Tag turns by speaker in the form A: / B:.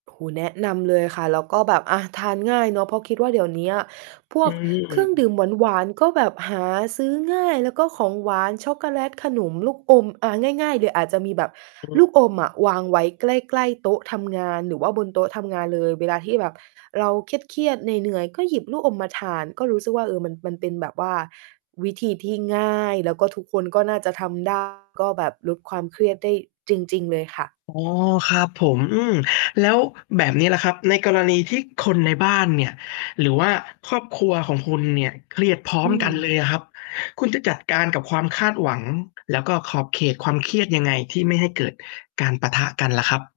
A: โอ้โฮ แนะนำเลยค่ะ แล้วก็แบบ อะ ทานง่ายเนาะ เพราะคิดว่า เดี๋ยวเนี้ยพ
B: อ
A: ว
B: ื
A: กเครื่องด
B: ม
A: ื่มหวาน ๆ ก็แบบหาซื้อง่าย แล้วก็ของหวาน ช็อกโกแลต ขนม ลูกอม อะ ง่าย ๆ เลยอาจจะมีแบบ
B: อือฮ
A: ล
B: ึ
A: ูกอมอะวางไว้ใกล้ ๆ โต๊ะทำงาน หรือว่าบนโต๊ะทำงานเลย เวลาที่แบบเราเครียด ๆ เหนื่อย ๆ ก็หยิบลูกอมมาทาน ก็รู้สึกว่า เออ มัน มันเป็นแบบว่า วิธีที่ง่าย แล้วก็ทุกคนก็น่าจะทำ ได้ ก็แบบลดความเครียดได้จริง ๆ เลยค่ะ
B: อ๋อ ครับผม อืม แล้วแบบนี้ล่ะครับ ในกรณีที่คนในบ้านเนี่ยหรือว่าครอบครัวของคุณเนี่ย เครียดพร้อ
A: อื
B: มกัน
A: ม
B: เลยอะครับ คุณจะจัดการกับความคาดหวัง แล้วก็ขอบเขตความเครียดยังไง? ที่ไม่ให้เกิดการปะทะกันล่ะครับ